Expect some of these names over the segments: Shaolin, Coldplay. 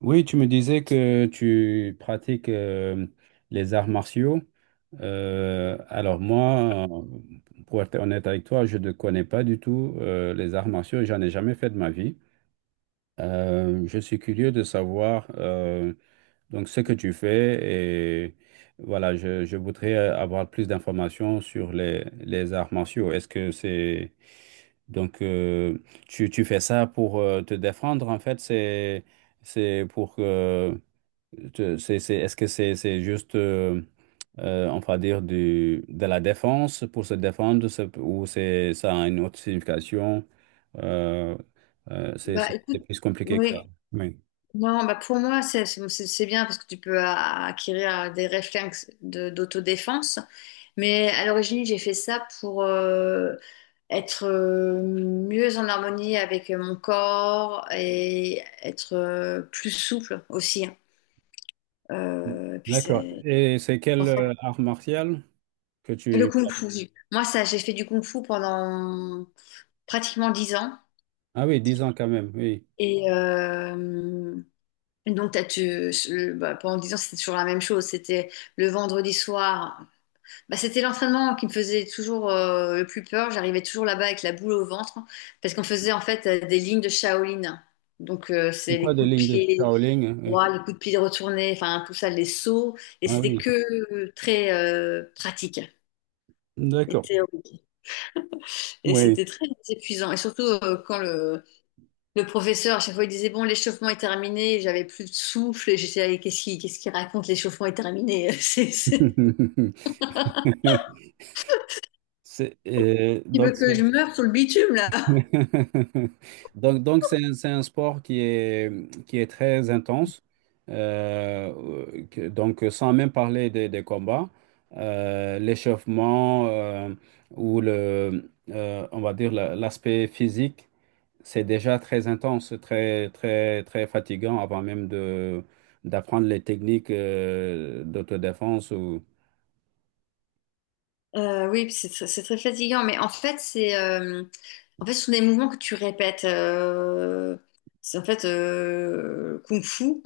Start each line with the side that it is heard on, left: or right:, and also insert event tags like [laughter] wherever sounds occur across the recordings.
right: Oui, tu me disais que tu pratiques les arts martiaux. Alors moi, pour être honnête avec toi, je ne connais pas du tout les arts martiaux. J'en ai jamais fait de ma vie. Je suis curieux de savoir donc ce que tu fais et voilà, je voudrais avoir plus d'informations sur les arts martiaux. Est-ce que c'est donc Tu fais ça pour te défendre en fait. C'est pour que tu- c'est- Est-ce que c'est juste, on va dire, de la défense pour se défendre ça, ou ça a une autre signification? Euh, euh, c'est
left: Bah
right: c'est- c'est
left: écoute,
right: plus compliqué que ça.
left: oui,
right: Oui.
left: non, bah pour moi c'est bien parce que tu peux acquérir des réflexes d'autodéfense. Mais à l'origine, j'ai fait ça pour être mieux en harmonie avec mon corps et être plus souple aussi, hein. Puis
right: D'accord.
left: c'est
right: Et c'est
left: en
right: quelle
left: fait
right: art martial que
left: le
right: tu...
left: kung-fu. Moi, ça, j'ai fait du kung-fu pendant pratiquement 10 ans.
right: Ah oui, 10 ans quand même, oui.
left: et euh, Donc, bah, pendant 10 ans, c'était toujours la même chose. C'était le vendredi soir. Bah, c'était l'entraînement qui me faisait toujours le plus peur. J'arrivais toujours là-bas avec la boule au ventre parce qu'on faisait en fait des lignes de Shaolin. Donc,
right: C'est
left: c'est les
right: quoi des
left: coups de
right: lignes de
left: pied
right: Shaolin?
left: droits, les coups de pied retournés, enfin tout ça, les sauts. Et
right: Hein, oui.
left: c'était
right: Ah
left: que
right: oui,
left: très pratique et
right: d'accord.
left: théorique. Et c'était
right: Oui.
left: très épuisant. Et surtout quand le professeur, à chaque fois, il disait, bon, l'échauffement est terminé, j'avais plus de souffle, et j'étais, allez, qu'est-ce qu'il raconte, l'échauffement est terminé? [laughs]
right: [laughs]
left: Il
right: Donc,
left: veut que je
right: c'est
left: meure sur le bitume, là.
right: [laughs] Donc, c'est un sport qui est très intense. Donc, sans même parler des combats, l'échauffement ou on va dire l'aspect physique, c'est déjà très intense, très, très, très fatigant avant même d'apprendre les techniques d'autodéfense. Ou...
left: Oui, puis c'est très fatigant, mais en fait, ce sont des mouvements que tu répètes. C'est en fait Kung Fu,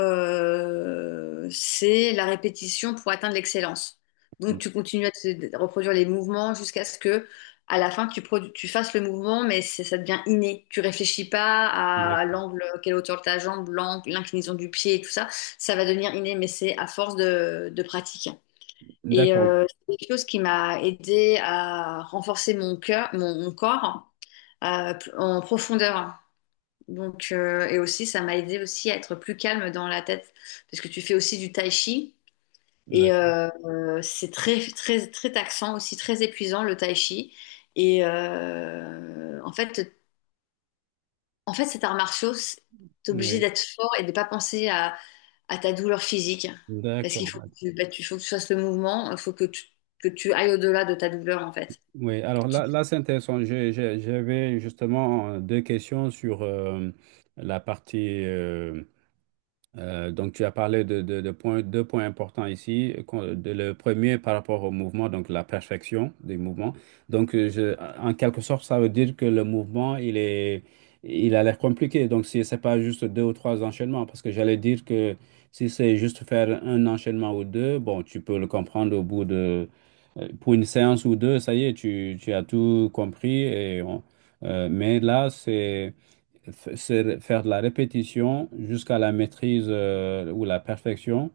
left: c'est la répétition pour atteindre l'excellence. Donc, tu continues à reproduire les mouvements jusqu'à ce que, à la fin, tu fasses le mouvement, ça devient inné. Tu réfléchis pas à
right: D'accord.
left: l'angle, quelle hauteur de ta jambe, l'angle, l'inclinaison du pied et tout ça. Ça va devenir inné, mais c'est à force de pratique. Et
right: D'accord.
left: c'est quelque chose qui m'a aidé à renforcer mon cœur, mon corps en profondeur. Donc, et aussi, ça m'a aidé aussi à être plus calme dans la tête, parce que tu fais aussi du tai chi. Et
right: D'accord.
left: c'est très, très, très taxant, aussi très épuisant, le tai chi. Et en fait, cet art martiaux, t'es obligé
right: Oui.
left: d'être fort et de pas penser à, ta douleur physique. Parce qu'il
right: D'accord.
left: faut que faut que tu fasses le mouvement, il faut que tu ailles au-delà de ta douleur, en fait.
right: Oui, alors
left: Tu-
right: là c'est intéressant. J'avais justement deux questions sur la partie donc, tu as parlé deux points importants ici. Le premier par rapport au mouvement, donc la perfection des mouvements. Donc, en quelque sorte, ça veut dire que le mouvement, il a l'air compliqué. Donc, si c'est pas juste deux ou trois enchaînements, parce que j'allais dire que si c'est juste faire un enchaînement ou deux, bon, tu peux le comprendre pour une séance ou deux, ça y est, tu as tout compris. Mais là, c'est faire de la répétition jusqu'à la maîtrise ou la perfection.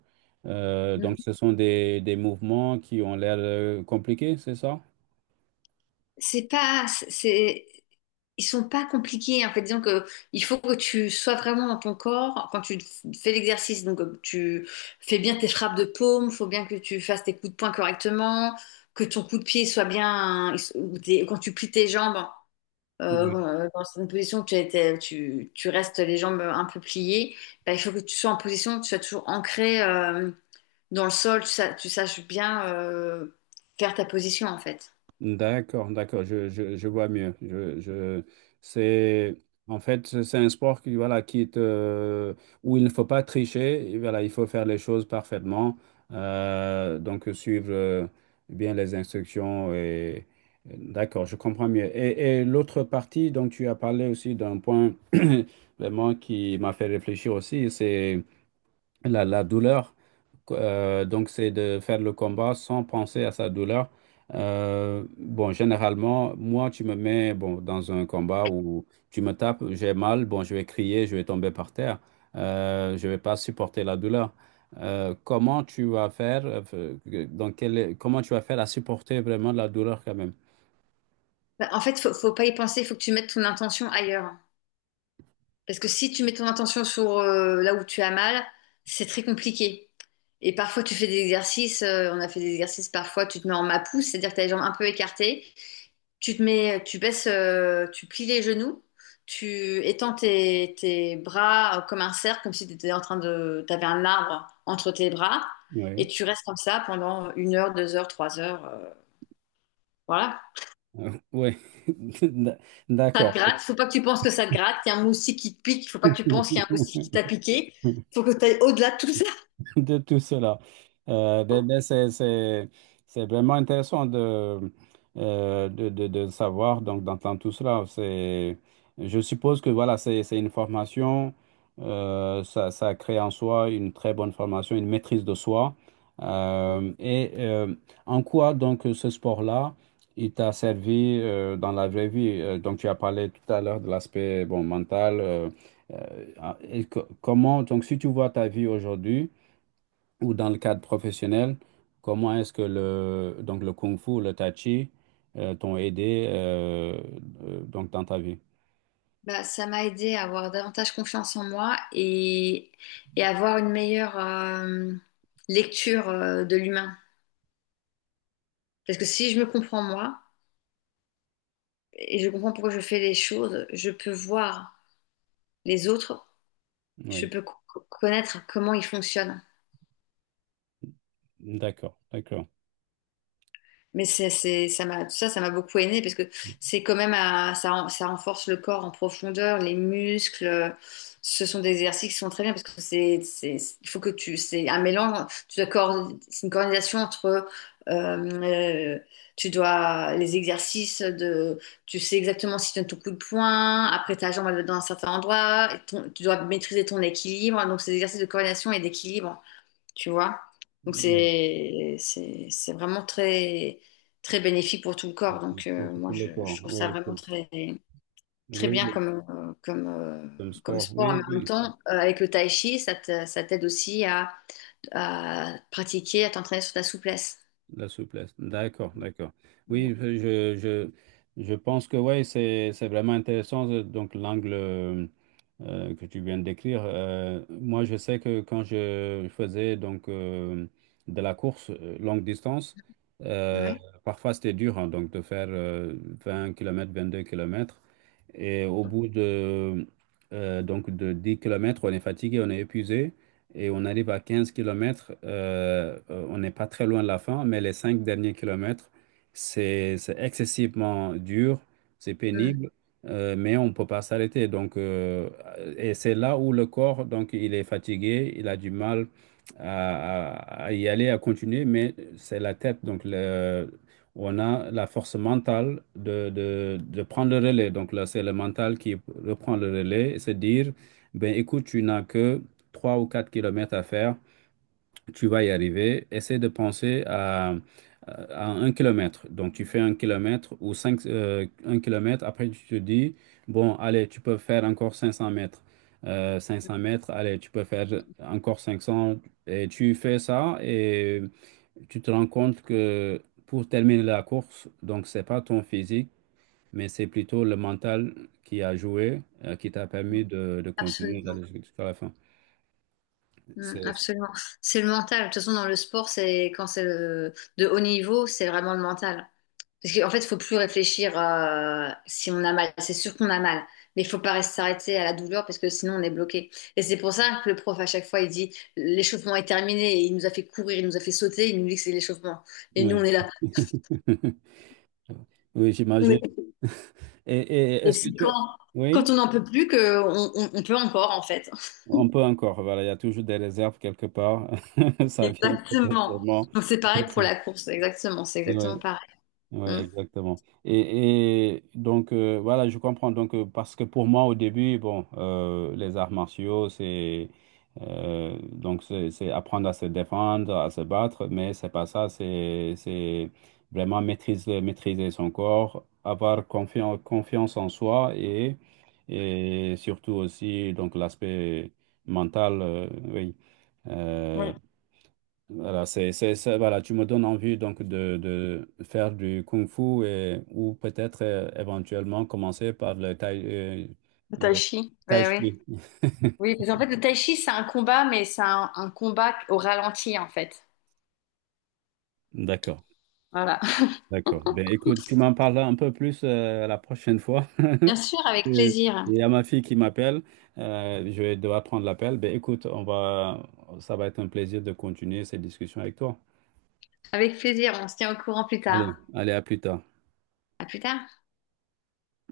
left: Mm.
right: Donc, ce sont des mouvements qui ont l'air compliqués, c'est ça?
left: C'est pas, c'est, Ils sont pas compliqués, en fait. Disons que il faut que tu sois vraiment dans ton corps quand tu fais l'exercice. Donc, tu fais bien tes frappes de paume, faut bien que tu fasses tes coups de poing correctement, que ton coup de pied soit bien, quand tu plies tes jambes. Bon, dans une position où tu, as été- tu restes les jambes un peu pliées, bah, il faut que tu sois en position où tu sois toujours ancré dans le sol, tu saches bien faire ta position en fait.
right: D'accord, d'accord, je vois mieux. C'est, en fait, c'est un sport qui, voilà, où il ne faut pas tricher, et voilà, il faut faire les choses parfaitement, donc suivre bien les instructions. Et, d'accord, je comprends mieux. Et l'autre partie dont tu as parlé aussi d'un point [clears throat] vraiment qui m'a fait réfléchir aussi, c'est la douleur, donc c'est de faire le combat sans penser à sa douleur. Bon, généralement, moi, tu me mets bon, dans un combat où tu me tapes, j'ai mal, bon, je vais crier, je vais tomber par terre, je vais pas supporter la douleur. Euh, comment tu vas faire, euh, Comment tu vas faire à supporter vraiment la douleur quand même?
left: Bah, en fait, faut pas y penser, il faut que tu mettes ton intention ailleurs. Parce que si tu mets ton intention sur là où tu as mal, c'est très compliqué. Et parfois, tu fais des exercices, on a fait des exercices, parfois tu te mets en mapou, c'est-à-dire que tu as les jambes un peu écartées. Tu te mets, tu baisses, tu plies les genoux, tu étends tes bras comme un cercle, comme si tu étais t'avais un arbre entre tes bras, et
right: Oui,
left: tu restes comme ça pendant 1 heure, 2 heures, 3 heures, voilà.
right: [laughs] oui, [laughs]
left: Ça te
right: d'accord.
left: gratte, faut pas que tu penses que ça te gratte, il y a un moustique qui te pique, faut pas que tu penses qu'il y a un moustique
right: [laughs]
left: qui t'a piqué, faut que tu ailles au-delà de tout ça.
right: [laughs] De tout cela. Ben, c'est vraiment intéressant de savoir, donc d'entendre tout cela. Je suppose que voilà, c'est une formation, ça crée en soi une très bonne formation, une maîtrise de soi.
left: [laughs]
right: Et en quoi donc ce sport-là, il t'a servi dans la vraie vie? Donc tu as parlé tout à l'heure de l'aspect bon, mental. Comment, donc si tu vois ta vie aujourd'hui, ou dans le cadre professionnel, comment est-ce que donc le Kung Fu, le Tai Chi, t'ont aidé donc dans ta vie?
left: Bah, ça m'a aidé à avoir davantage confiance en moi et, avoir une meilleure lecture de l'humain. Parce que si je me comprends moi, et je comprends pourquoi je fais les choses. Je peux voir les autres, je
right: Oui,
left: peux connaître comment ils fonctionnent.
right: d'accord, d'accord.
left: Mais ça m'a, tout ça, ça m'a beaucoup aidé parce que c'est quand même, ça renforce le corps en profondeur, les muscles. Ce sont des exercices qui sont très bien parce que c'est, il faut que tu, c'est un mélange. Tu dois c'est une coordination entre, euh, euh, tu dois les exercices de, tu sais exactement si tu donnes ton coup de poing. Après ta jambe elle va dans un certain endroit. Tu dois maîtriser ton équilibre. Donc ces exercices de coordination et d'équilibre, tu vois. Donc
right: Oui,
left: c'est vraiment très très bénéfique pour tout le corps. Donc moi
right: pour le
left: je
right: corps,
left: trouve ça
right: oui,
left: vraiment
right: pour,
left: très très bien
right: oui, comme
left: comme
right: sport,
left: sport.
right: oui,
left: Mais en même
right: oui.
left: temps, avec le tai chi, ça t'aide aussi à pratiquer, à t'entraîner sur ta souplesse.
right: La souplesse. D'accord, d'accord.
left: Ouais.
right: Oui, je pense que ouais, c'est vraiment intéressant, donc l'angle que tu viens de décrire. Moi, je sais que quand je faisais donc de la course longue distance, euh,
left: Ouais.
right: parfois c'était dur, hein, donc de faire 20 kilomètres, 22 kilomètres. Et au bout donc de 10 kilomètres, on est fatigué, on est épuisé et on arrive à 15 km. On n'est pas très loin de la fin, mais les 5 derniers kilomètres, c'est excessivement dur, c'est
left: Mm.
right: pénible, mais on ne peut pas s'arrêter. Donc, et c'est là où le corps, donc, il est fatigué, il a du mal à, à y aller, à continuer, mais c'est la tête. Donc, on a la force mentale de prendre le relais. Donc là, c'est le mental qui reprend le relais et se dire, ben écoute, tu n'as que 3 ou 4 kilomètres à faire, tu vas y arriver. Essaie de penser à 1 km. Donc, tu fais 1 kilomètre ou 5, 1 kilomètre. Après, tu te dis, bon, allez, tu peux faire encore 500 mètres. 500 mètres, allez, tu peux faire encore 500. Et tu fais ça et tu te rends compte que pour terminer la course, donc, c'est pas ton physique, mais c'est plutôt le mental qui a joué, qui t'a permis de continuer
left: Absolument.
right: d'aller jusqu'à la fin.
left: Mm,
right: C'est-
left: absolument. C'est le mental. De toute façon, dans le sport, c'est quand c'est de haut niveau, c'est vraiment le mental. Parce qu'en fait, il faut plus réfléchir si on a mal. C'est sûr qu'on a mal. Mais il faut pas rester s'arrêter à la douleur parce que sinon on est bloqué. Et c'est pour ça que le prof, à chaque fois, il dit l'échauffement est terminé. Et il nous a fait courir, il nous a fait sauter, il nous dit que c'est l'échauffement. Et nous, on
right: Oui.
left: est là.
right: [laughs] Oui,
left: On
right: j'imagine.
left: est-
right: [laughs] Et
left: Et
right: est-ce que
left: c'est
right: tu...
left: quand
right: Oui,
left: on n'en peut plus que on peut encore, en fait. [laughs]
right: on peut encore. Voilà, il y a toujours des réserves quelque part. [laughs] Ça vient peut-être
left: Exactement.
right: sûrement.
left: Donc c'est pareil pour
right: [laughs]
left: la course. Exactement. C'est exactement
right: Oui.
left: pareil.
right: Oui,
left: Mm.
right: exactement. Et donc, voilà, je comprends. Donc, parce que pour moi, au début, bon, les arts martiaux, c'est donc c'est apprendre à se défendre, à se battre, mais c'est pas ça. C'est vraiment maîtriser, maîtriser son corps, avoir confiance, confiance en soi et surtout aussi donc l'aspect mental, oui. Euh,
left: Oui.
right: voilà, voilà, tu me donnes envie donc de faire du kung fu ou peut-être éventuellement commencer par euh,
left: Le tai
right: le
left: chi. Oui,
right: tai
left: oui.
right: chi.
left: Oui, parce qu'en fait, le tai chi, c'est un combat, mais c'est un combat au ralenti, en fait.
right: D'accord,
left: Voilà.
right: d'accord. Ben écoute, tu m'en parles un peu plus la prochaine fois. [laughs]
left: Bien sûr, avec
right: Il
left: plaisir.
right: y a ma fille qui m'appelle. Je vais devoir prendre l'appel. Ben écoute, ça va être un plaisir de continuer cette discussion avec toi.
left: Avec plaisir, on se tient au courant plus
right: Allez,
left: tard.
right: allez, à plus tard.
left: À plus tard.